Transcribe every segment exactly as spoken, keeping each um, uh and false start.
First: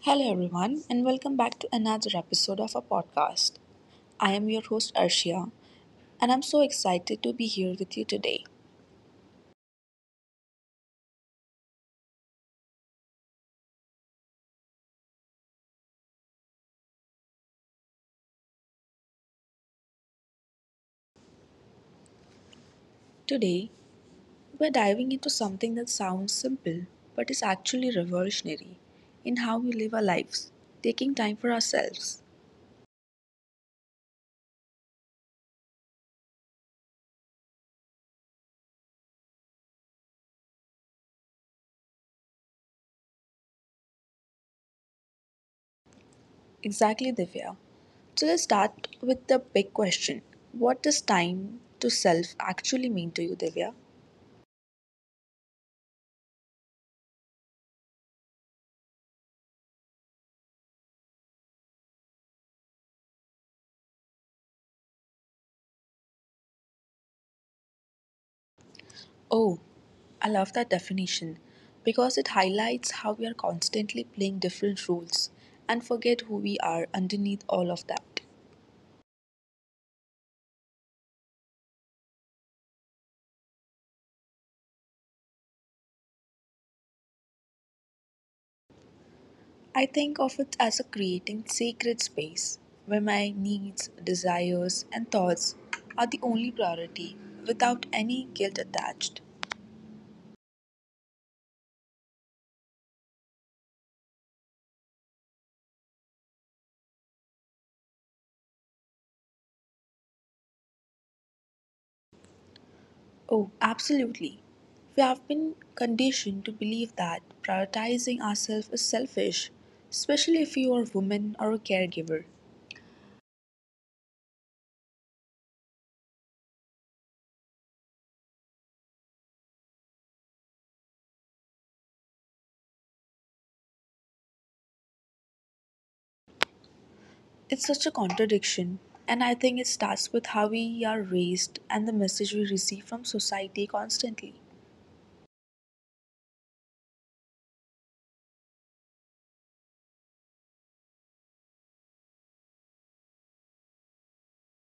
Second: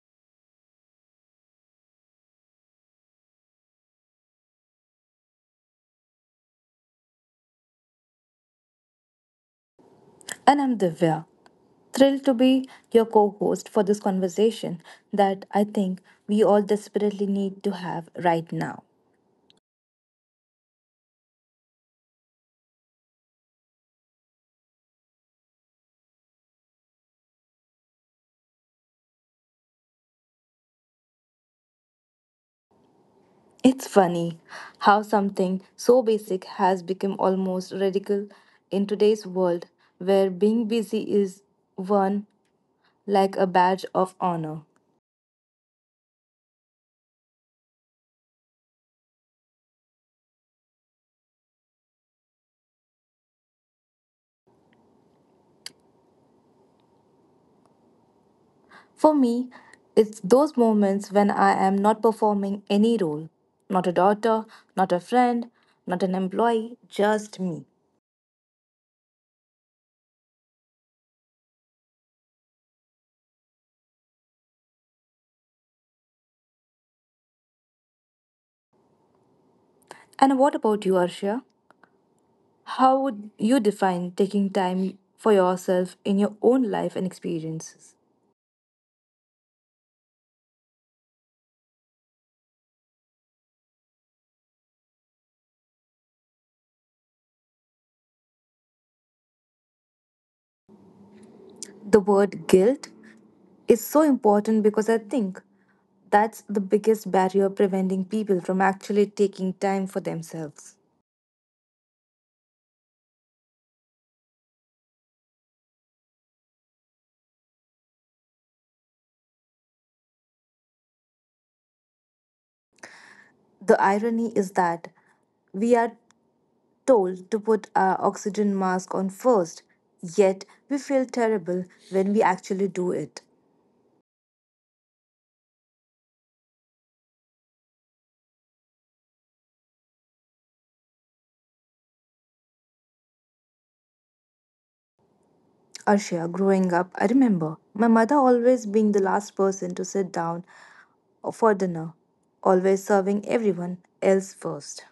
Hello, everyone, and welcome back to another episode of our podcast. I am your host, Arshia, and I'm so excited to be here with you today. And I'm Divya. Thrilled to be your co host for this conversation that I think we all desperately need to have right now. Today, we're diving into something that sounds simple but is actually revolutionary in how we live our lives, taking time for ourselves. It's funny how something so basic has become almost radical in today's world where being busy is worn like a badge of honor. Exactly, Divya. So, let's start with the big question. What does time to self actually mean to you, Divya? For me, it's those moments when I am not performing any role not a daughter, not a friend, not an employee, just me. Oh, I love that definition because it highlights how we are constantly playing different roles and forget who we are underneath all of that. And what about you, Arshia? How would you define taking time for yourself in your own life and experiences? I think of it as a creating sacred space where my needs, desires, and thoughts are the only priority without any guilt attached. The word guilt is so important because I think that's the biggest barrier preventing people from actually taking time for themselves. Oh, absolutely. We have been conditioned to believe that prioritizing ourselves is selfish, especially if you are a woman or a caregiver. The irony is that we are told to put our oxygen mask on first, yet we feel terrible when we actually do it. It's such a contradiction, and I think it starts with how we are raised and the message we receive from society constantly. Arshia, growing up, I remember my mother always being the last person to sit down for dinner, always serving everyone else first.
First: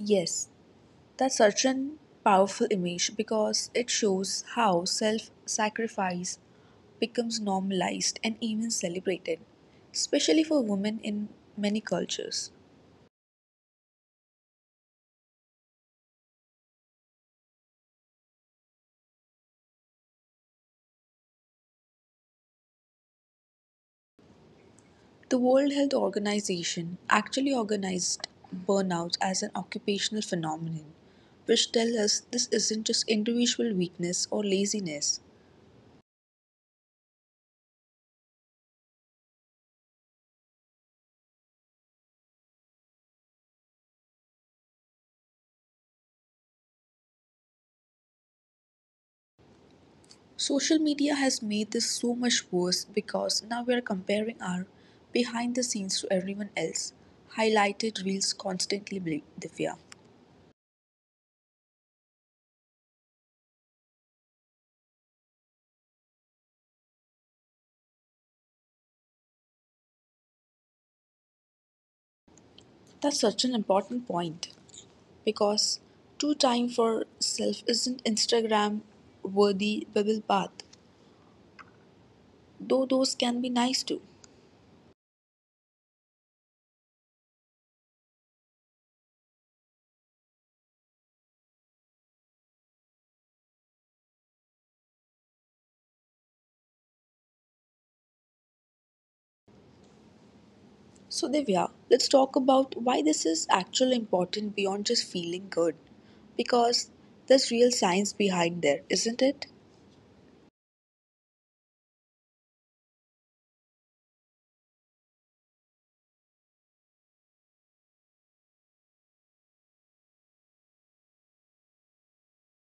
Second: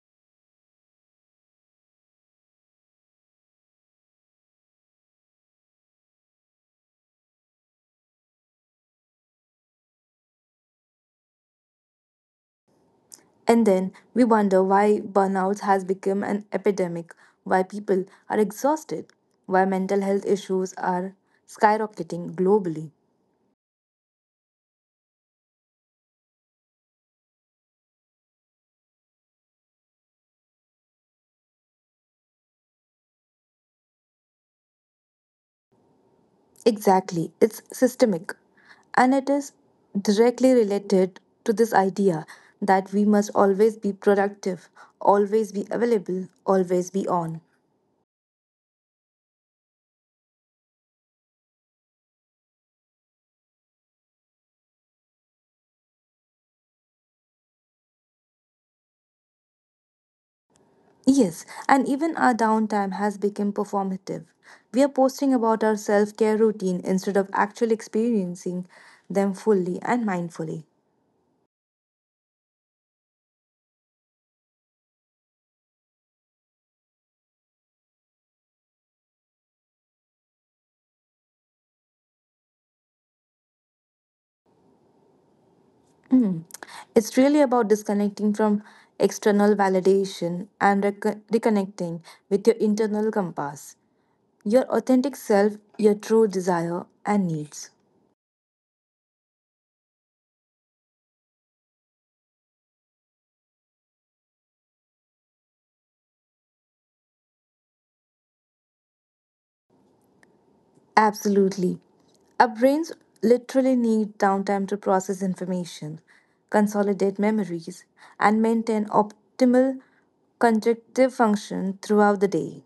Yes, that's such an powerful image because it shows how self sacrifice becomes normalized and even celebrated, especially for women in many cultures. And then we wonder why burnout has become an epidemic, why people are exhausted, why mental health issues are skyrocketing globally. The World Health Organization actually organized burnout as an occupational phenomenon, which tells us this isn't just individual weakness or laziness. Exactly, it's systemic. And it is directly related to this idea that we must always be productive, always be available, always be on. Social media has made this so much worse because now we are comparing our behind the scenes to everyone else. Highlighted reels constantly, Bli- Divya. Yes, and even our downtime has become performative. We are posting about our self care routine instead of actually experiencing them fully and mindfully. That's such an important point because two time for self isn't Instagram worthy bubble bath, though those can be nice too. Mm. It's really about disconnecting from external validation and recon- reconnecting with your internal compass, your authentic self, your true desire and needs. So, Divya, let's talk about why this is actually important beyond just feeling good because there's real science behind there, isn't it? Absolutely. Our brains literally need downtime to process information, consolidate memories, and maintain optimal conjunctive function throughout the day.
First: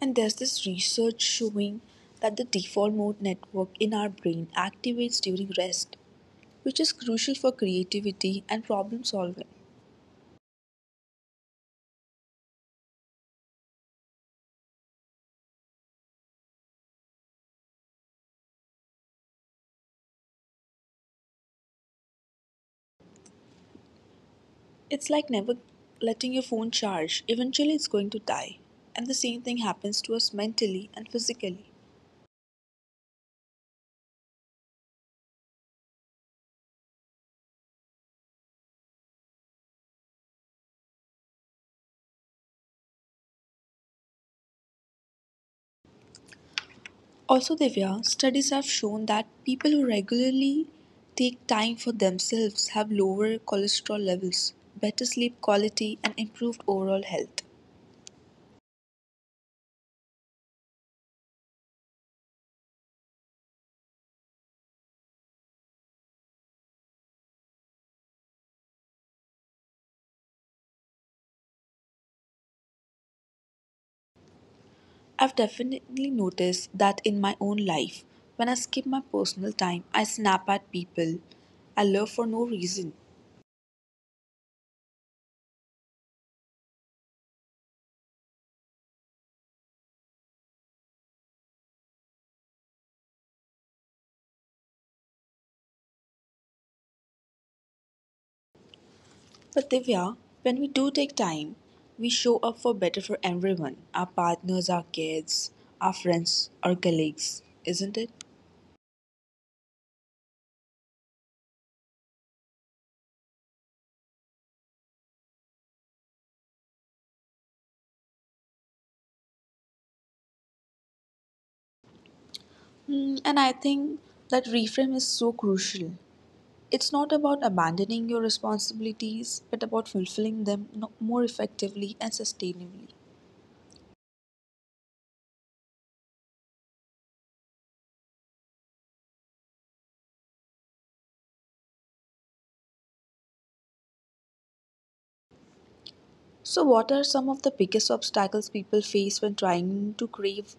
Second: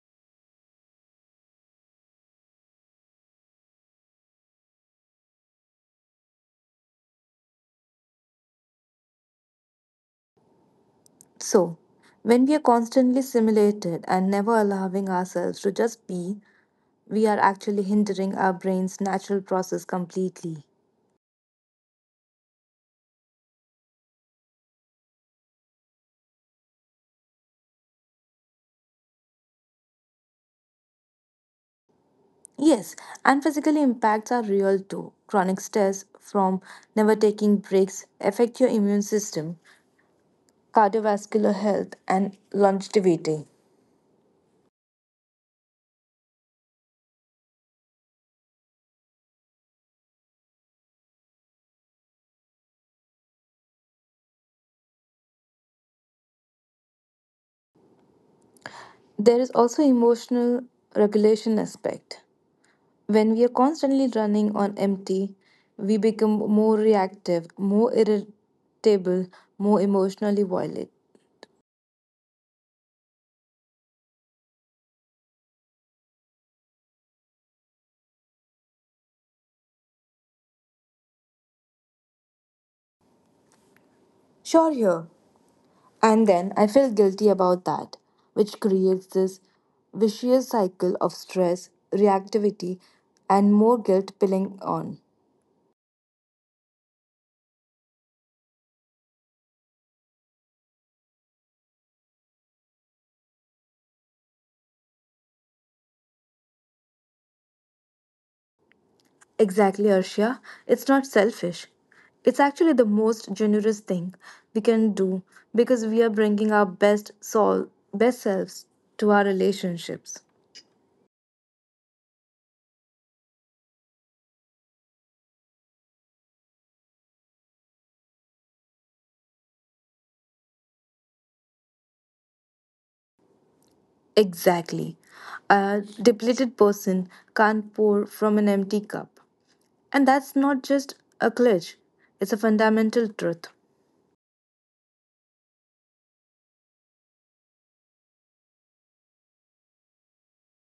And there's this research showing that the default mode network in our brain activates during rest, which is crucial for creativity and problem solving. So, when we are constantly simulated and never allowing ourselves to just be, we are actually hindering our brain's natural process completely. It's like never letting your phone charge, eventually, it's going to die. And the same thing happens to us mentally and physically. Yes, and physically impacts are real too. Chronic stress from never taking breaks affect your immune system, cardiovascular health and longevity. Also, Divya, studies have shown that people who regularly take time for themselves have lower cholesterol levels, better sleep quality, and improved overall health. There is also emotional regulation aspect. When we are constantly running on empty, we become more reactive, more irritable, more emotionally violent. I've definitely noticed that in my own life. When I skip my personal time, I snap at people I love for no reason. Sure, here. And then I feel guilty about that, which creates this vicious cycle of stress, reactivity, and more guilt piling on. But Divya, when we do take time, we show up for better for everyone our partners, our kids, our friends, our colleagues, isn't it? Exactly, Arshia. It's not selfish. It's actually the most generous thing we can do because we are bringing our best soul, best selves to our relationships. Hmm, and I think that reframe is so crucial. It's not about abandoning your responsibilities, but about fulfilling them no- more effectively and sustainably. Exactly. A depleted person can't pour from an empty cup. And that's not just a glitch, it's a fundamental truth. So, what are some of the biggest obstacles people face when trying to crave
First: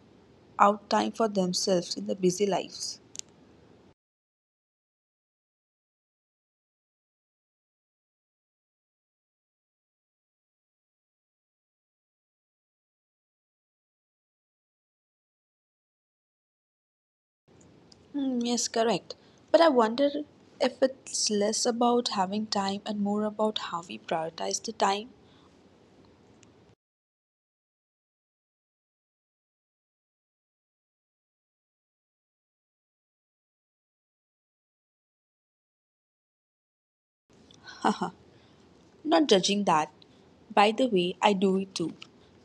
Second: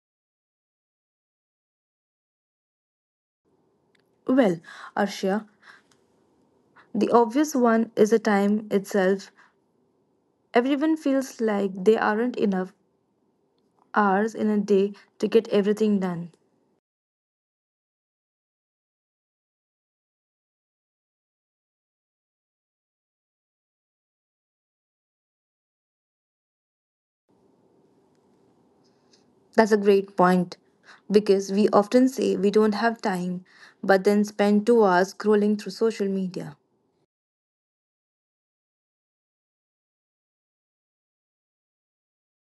out time for themselves in their busy lives? Well, Arshia, the obvious one is the time itself. Everyone feels like they aren't enough hours in a day to get everything done. Hmm, yes, correct. But I wonder if it's less about having time and more about how we prioritize the time. That's a great point because we often say we don't have time, but then spend two hours scrolling through social media. Haha, not judging that. By the way, I do it too.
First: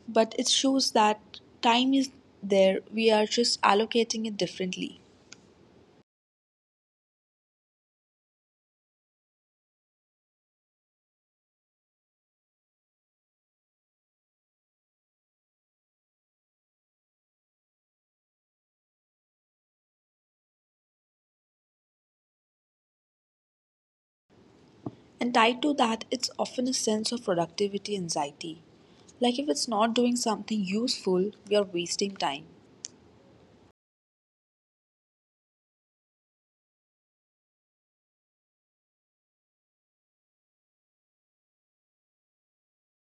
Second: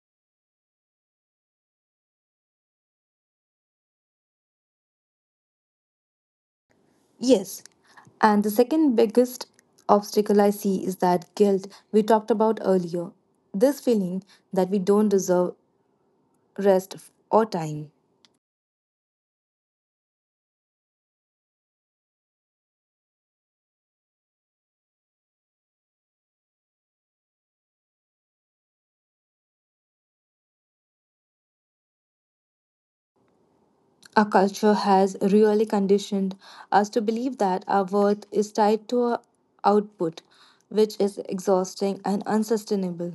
But it shows that time is there, we are just allocating it differently. Yes, and the second biggest obstacle I see is that guilt we talked about earlier. This feeling that we don't deserve rest or time. And tied to that, it's often a sense of productivity anxiety. Like if it's not doing something useful, we are wasting time. Our culture has really conditioned us to believe that our worth is tied to our output, which is exhausting and unsustainable.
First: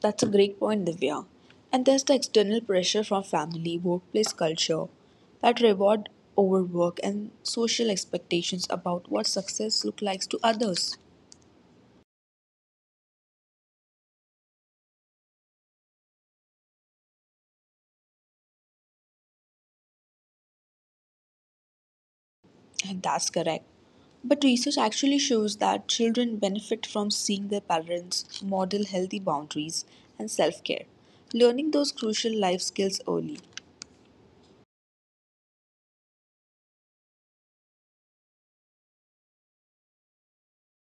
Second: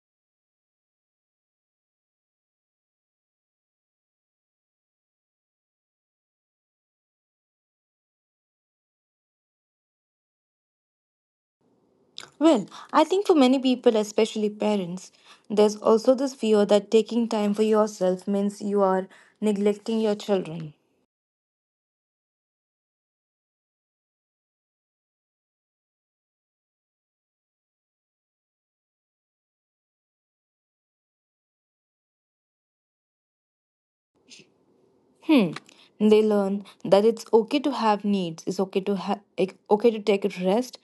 That's a great point, Divya. And there's the external pressure from family, workplace culture that reward overwork and social expectations about what success looks like to others. Well, I think for many people, especially parents, there's also this fear that taking time for yourself means you are neglecting your children. And that's correct. But research actually shows that children benefit from seeing their parents model healthy boundaries and self care, learning those crucial life skills early. Hmm. They learn that it's okay to have needs, it's okay to ha- ec- okay to take a rest,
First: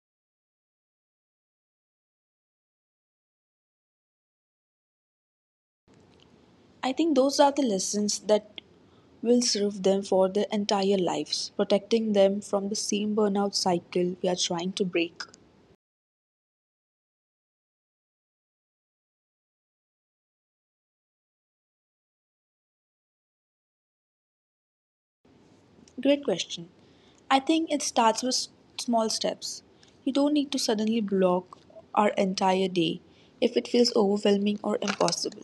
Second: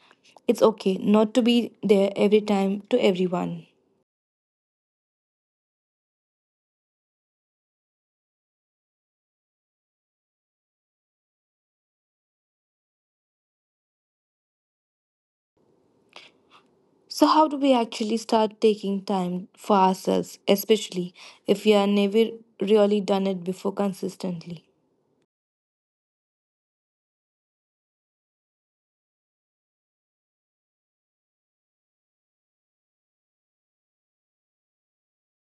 it's okay not to be there every time to everyone. I think those are the lessons that will serve them for their entire lives, protecting them from the same burnout cycle we are trying to break. So how do we actually start taking time for ourselves, especially if we are never really done it before consistently? Great question. I think it starts with s- small steps. You don't need to suddenly block our entire day if it feels overwhelming or impossible.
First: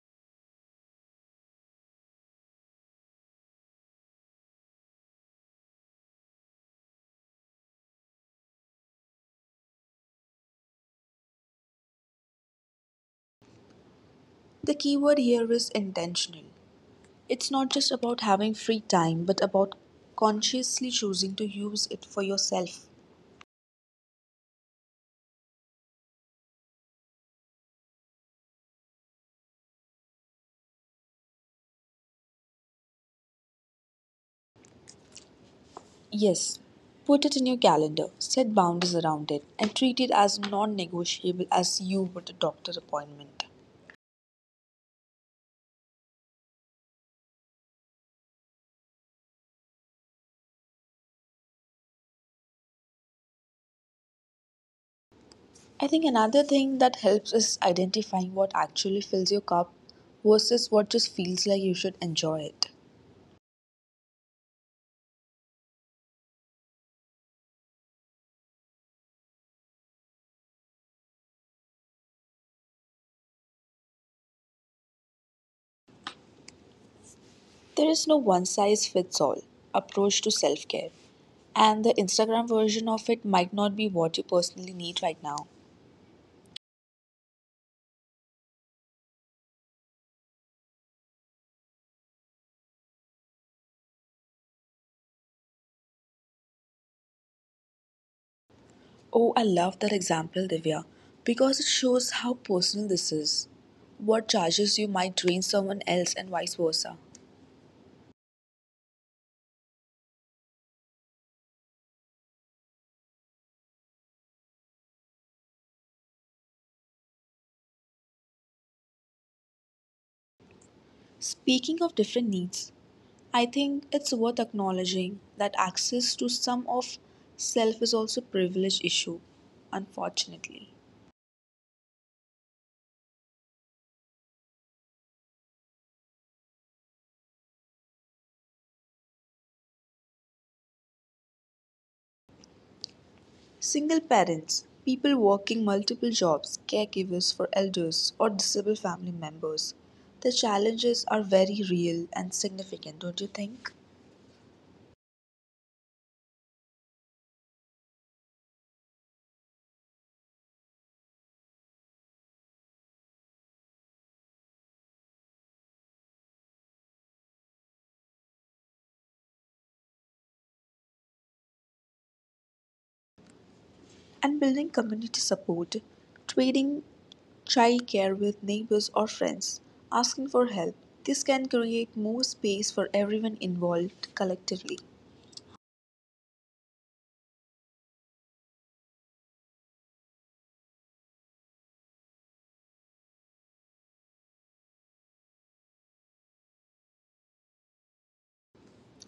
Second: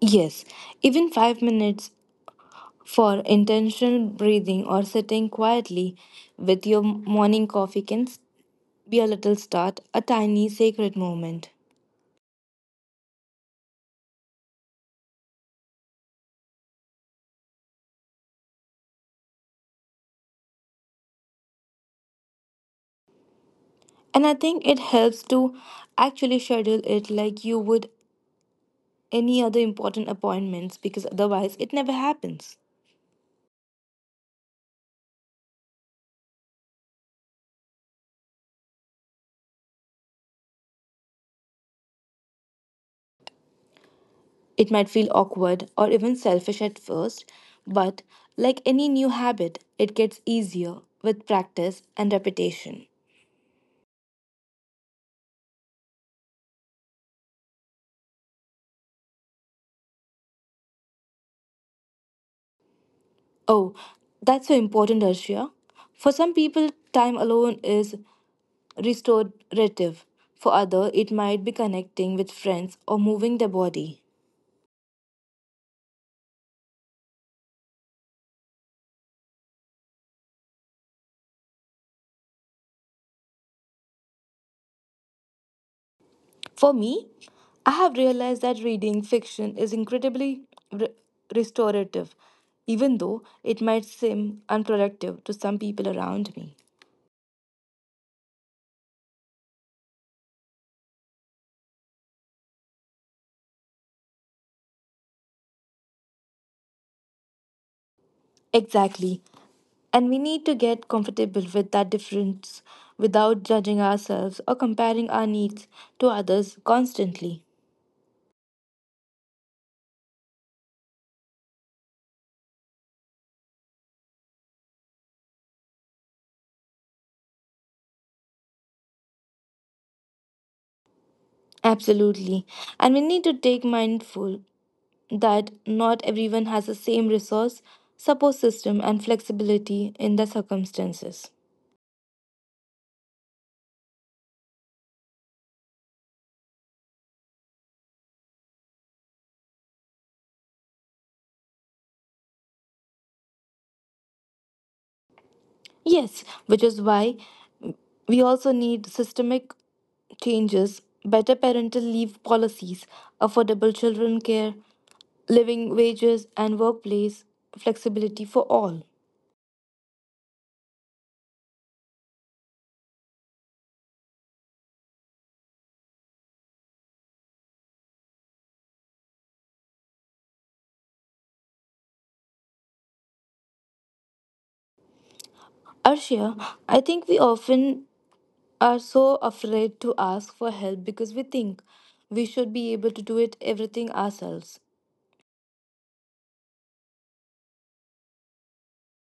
Yes, even five minutes for intentional breathing or sitting quietly with your morning coffee can be a little start, a tiny sacred moment. The key word here is intentional. It's not just about having free time, but about consciously choosing to use it for yourself. And I think it helps to actually schedule it like you would any other important appointments because otherwise it never happens. Yes, put it in your calendar, set boundaries around it, and treat it as non negotiable as you would a doctor appointment. It might feel awkward or even selfish at first, but like any new habit, it gets easier with practice and repetition. I think another thing that helps is identifying what actually fills your cup versus what just feels like you should enjoy it. Oh, that's so important, Arshia. For some people, time alone is restorative. For other, it might be connecting with friends or moving their body. There is no one size fits all approach to self care, and the Instagram version of it might not be what you personally need right now. For me, I have realized that reading fiction is incredibly re- restorative, even though it might seem unproductive to some people around me. Oh, I love that example, Divya, because it shows how personal this is. What charges you might drain someone else, and vice versa. Exactly. And we need to get comfortable with that difference without judging ourselves or comparing our needs to others constantly. Speaking of different needs, I think it's worth acknowledging that access to some of self is also a privilege issue, unfortunately. Absolutely. And we need to take mindful that not everyone has the same resource, support system, and flexibility in their circumstances. Single parents, people working multiple jobs, caregivers for elders or disabled family members, the challenges are very real and significant, don't you think? Yes, which is why we also need systemic changes, better parental leave policies, affordable children care, living wages, and workplace flexibility for all. And building community support, trading childcare with neighbors or friends, asking for help. This can create more space for everyone involved collectively. Arshia, I think we often are so afraid to ask for help because we think we should be able to do it everything ourselves.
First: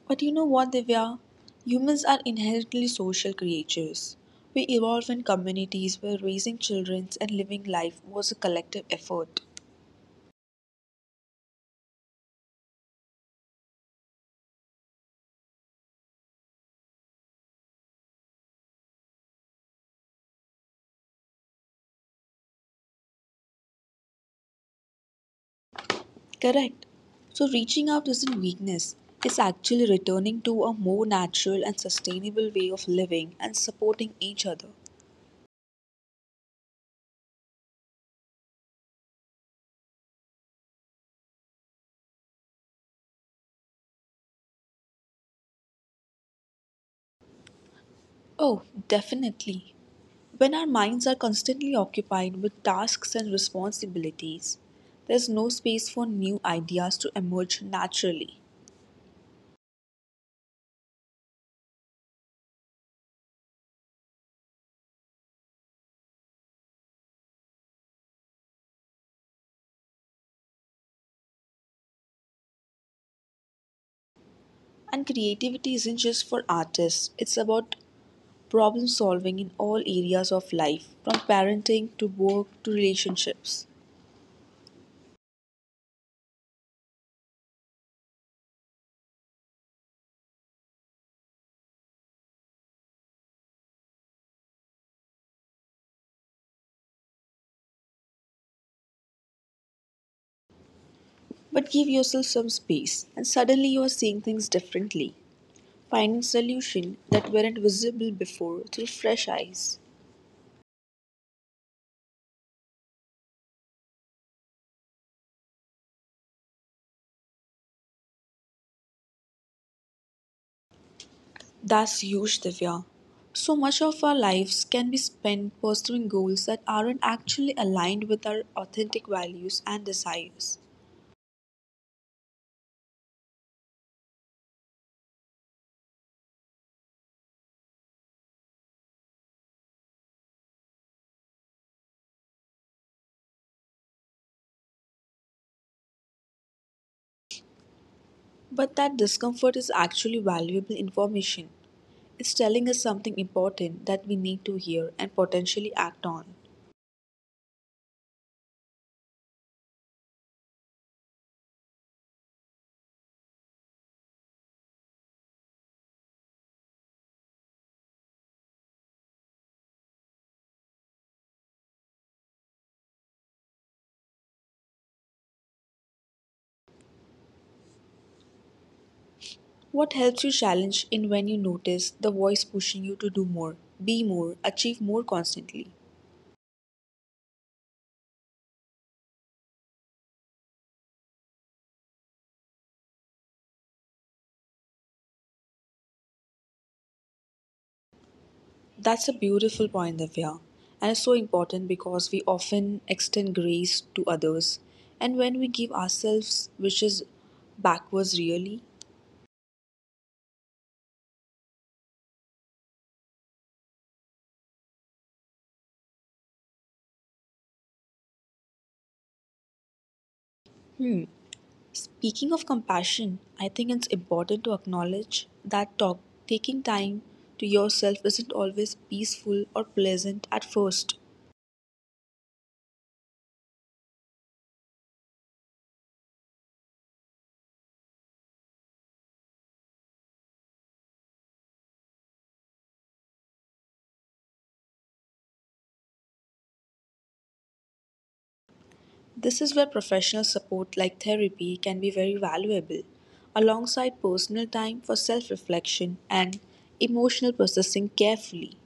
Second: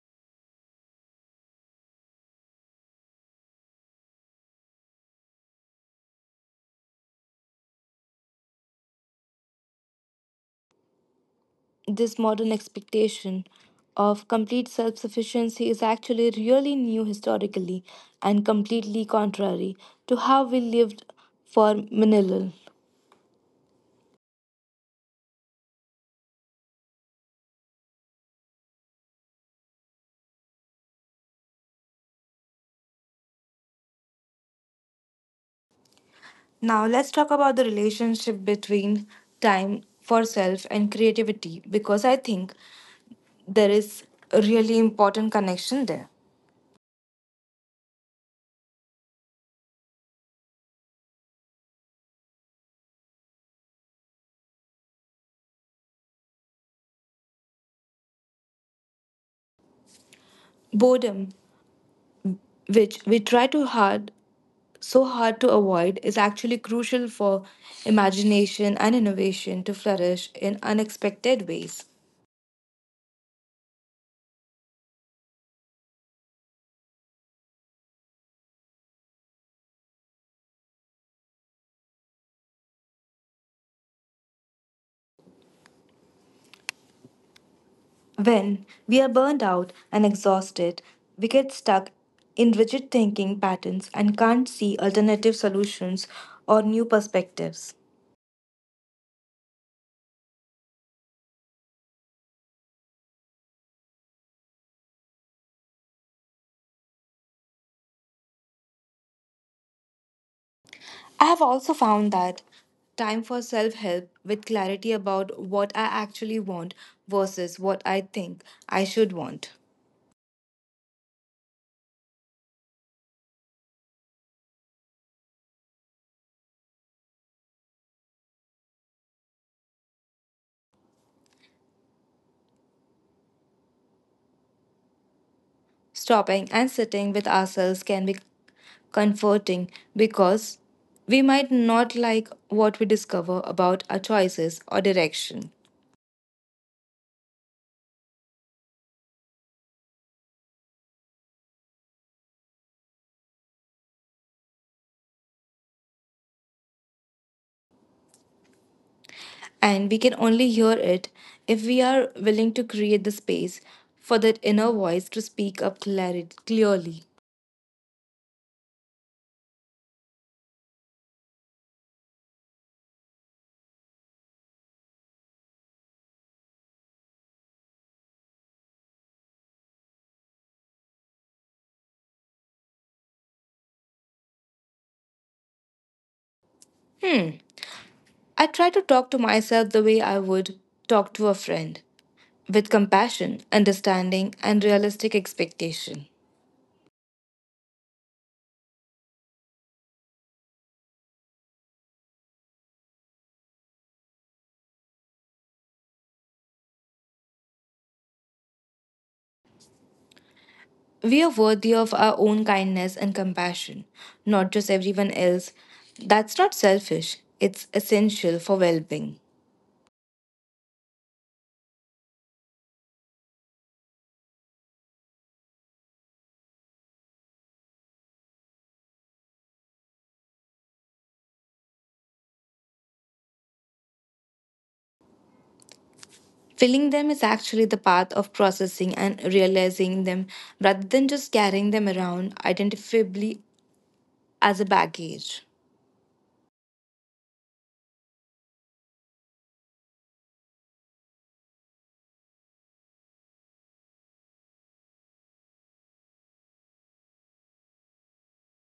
But you know what, Divya? Humans are inherently social creatures. We evolve in communities where raising children and living life was a collective effort. This modern expectation of complete self sufficiency is actually really new historically and completely contrary to how we lived for millennia. Correct. So, reaching out isn't weakness, it's actually returning to a more natural and sustainable way of living and supporting each other. Now, let's talk about the relationship between time for self and creativity because I think there is a really important connection there. Oh, definitely. When our minds are constantly occupied with tasks and responsibilities, there's no space for new ideas to emerge naturally. Boredom, which we try too hard so hard to avoid is actually crucial for imagination and innovation to flourish in unexpected ways. And creativity isn't just for artists, it's about problem solving in all areas of life, from parenting to work to relationships. When we are burned out and exhausted, we get stuck in rigid thinking patterns and can't see alternative solutions or new perspectives. But give yourself some space, and suddenly you are seeing things differently, finding solutions that weren't visible before through fresh eyes. I have also found that time for self help with clarity about what I actually want versus what I think I should want. That's huge, Divya. So much of our lives can be spent pursuing goals that aren't actually aligned with our authentic values and desires. Stopping and sitting with ourselves can be comforting because we might not like what we discover about our choices or direction. But that discomfort is actually valuable information. It's telling us something important that we need to hear and potentially act on. And we can only hear it if we are willing to create the space for that inner voice to speak up clari- clearly. What helps you challenge in when you notice the voice pushing you to do more, be more, achieve more constantly? Hmm. I try to talk to myself the way I would talk to a friend with compassion, understanding, and realistic expectation. That's a beautiful point, Divya. And it's so important because we often extend grace to others. And when we give ourselves wishes backwards, really? We are worthy of our own kindness and compassion, not just everyone else. That's not selfish, it's essential for well being. Hmm. Speaking of compassion, I think it's important to acknowledge that talk, taking time to yourself isn't always peaceful or pleasant at first. Feeling them is actually the path of processing and realizing them rather than just carrying them around identifiably as a baggage. This is where professional support like therapy can be very valuable, alongside personal time for self reflection and emotional processing carefully.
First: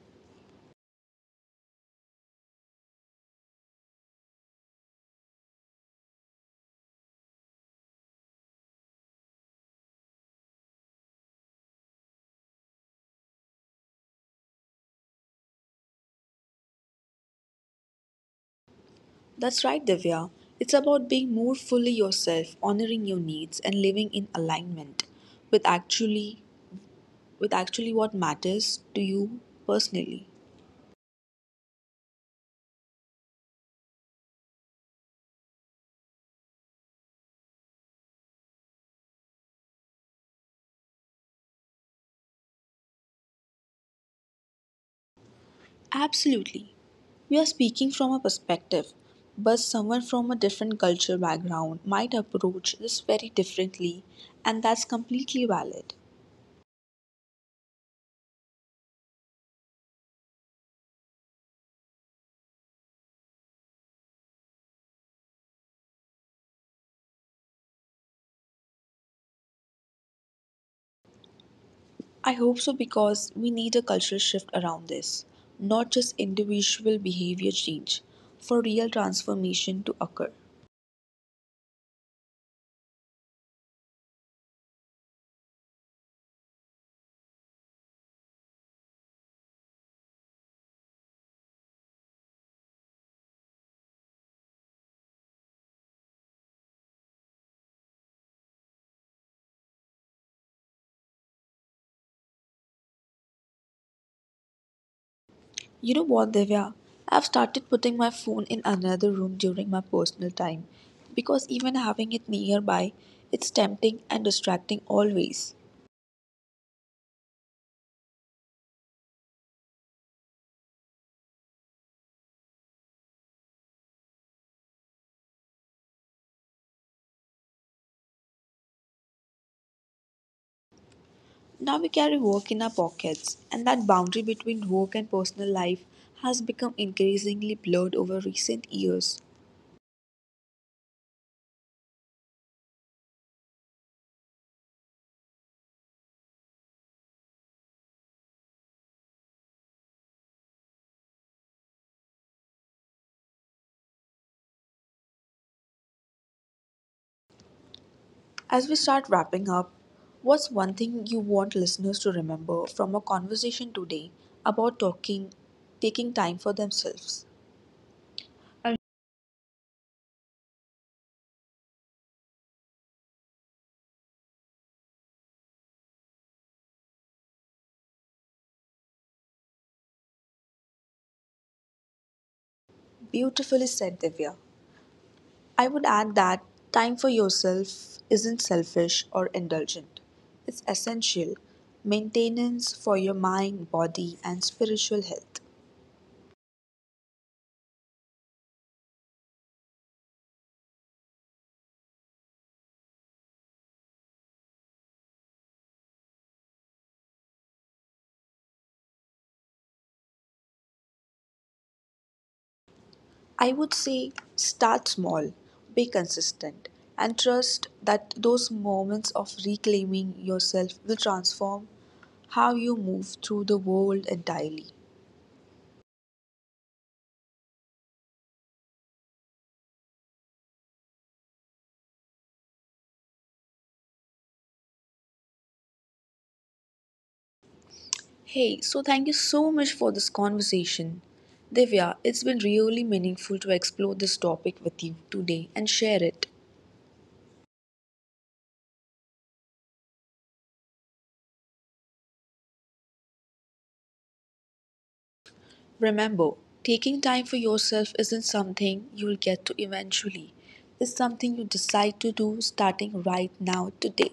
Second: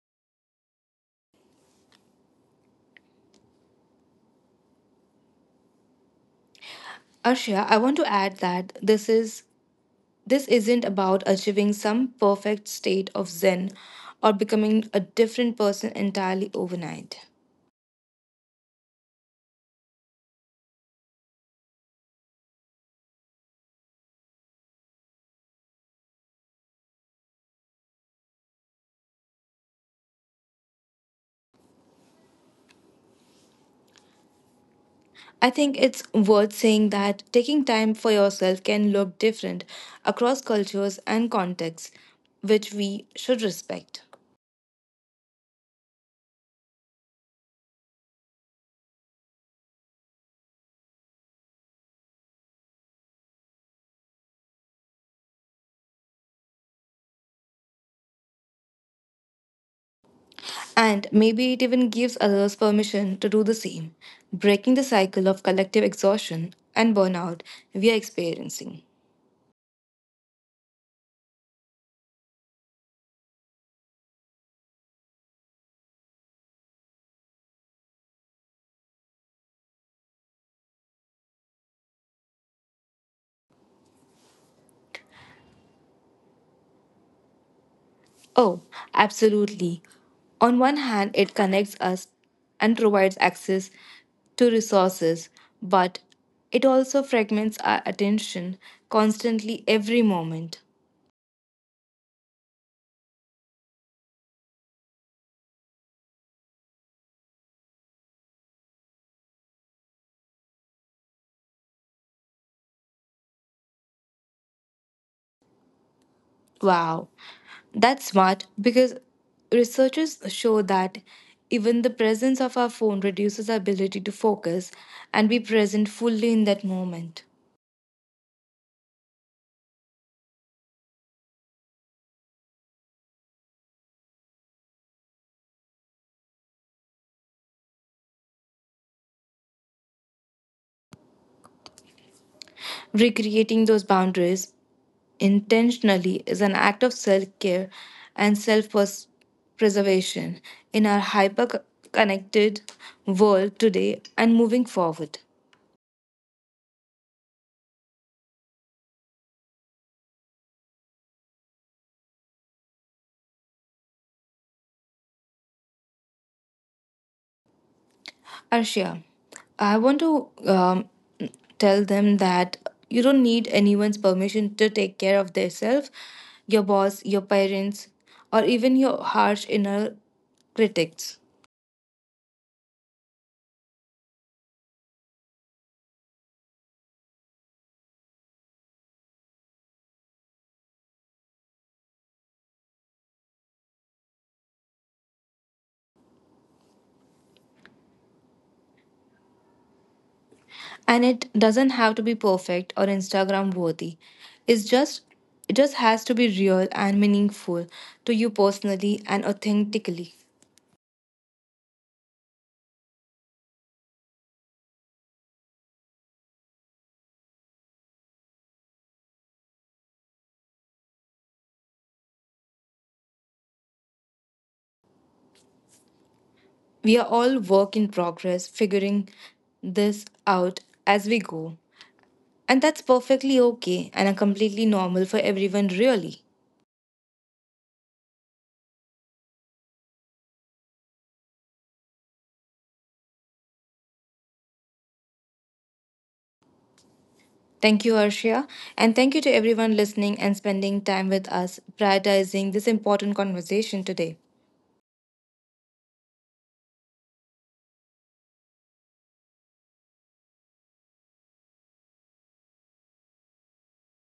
Arshia, I want to add that this is this isn't about achieving some perfect state of zen or becoming a different person entirely overnight. That's right, Divya. It's about being more fully yourself, honoring your needs, and living in alignment with actually with actually what matters to you personally. I think it's worth saying that taking time for yourself can look different across cultures and contexts, which we should respect. Absolutely. We are speaking from a perspective, but someone from a different culture background might approach this very differently, and that's completely valid. And maybe it even gives others permission to do the same, breaking the cycle of collective exhaustion and burnout we are experiencing. I hope so because we need a cultural shift around this, not just individual behavior change, for real transformation to occur. Oh, absolutely. On one hand, it connects us and provides access to resources, but it also fragments our attention constantly every moment. You know what, Divya? I've started putting my phone in another room during my personal time because even having it nearby, it's tempting and distracting always. Wow, that's smart because researchers show that even the presence of our phone reduces our ability to focus and be present fully in that moment. Now we carry work in our pockets, and that boundary between work and personal life has become increasingly blurred over recent years. Recreating those boundaries intentionally is an act of self care and self preservation in our hyper connected world today and moving forward. As we start wrapping up, what's one thing you want listeners to remember from our conversation today about talking, taking time for themselves? Arshia, I want to um, tell them that you don't need anyone's permission to take care of themselves, your boss, your parents, or even your harsh inner critics. Beautifully said, Divya. I would add that time for yourself isn't selfish or indulgent. It's essential maintenance for your mind, body, and spiritual health. And it doesn't have to be perfect or Instagram worthy. It's just it just has to be real and meaningful to you personally and authentically. I would say start small, be consistent, and trust that those moments of reclaiming yourself will transform how you move through the world entirely. We are all work in progress, figuring this out as we go. And that's perfectly okay and are completely normal for everyone, really. Hey, so thank you so much for this conversation. Divya, it's been really meaningful to explore this topic with you today and share it. Thank you, Arshia. And thank you to everyone listening and spending time with us, prioritizing this important conversation today. Remember, taking time for yourself isn't something you'll get to eventually. It's something you decide to do starting right now today.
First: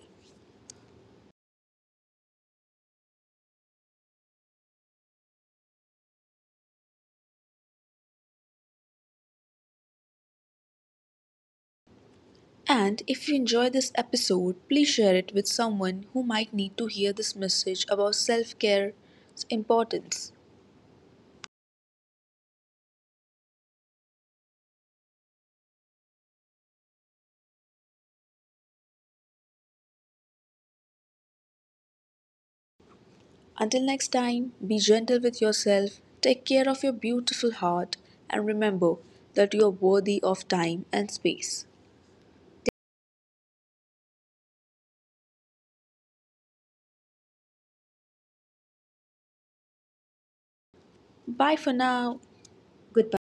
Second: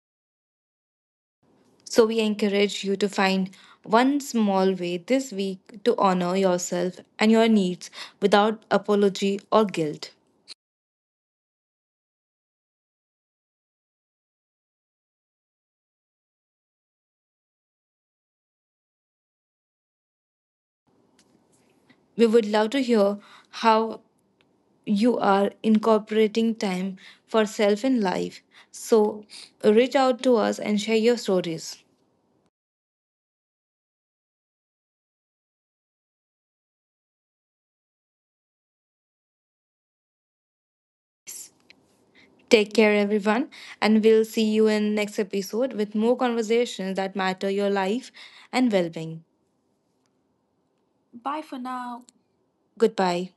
So, we encourage you to find one small way this week to honor yourself and your needs without apology or guilt. And if you enjoy this episode, please share it with someone who might need to hear this message about self care's importance. We would love to hear how you are incorporating time for self in life. So, reach out to us and share your stories. Until next time, be gentle with yourself, take care of your beautiful heart, and remember that you are worthy of time and space. Take care, everyone, and we'll see you in next episode with more conversations that matter your life and well being. Bye Bye for for now. now. Goodbye. Goodbye.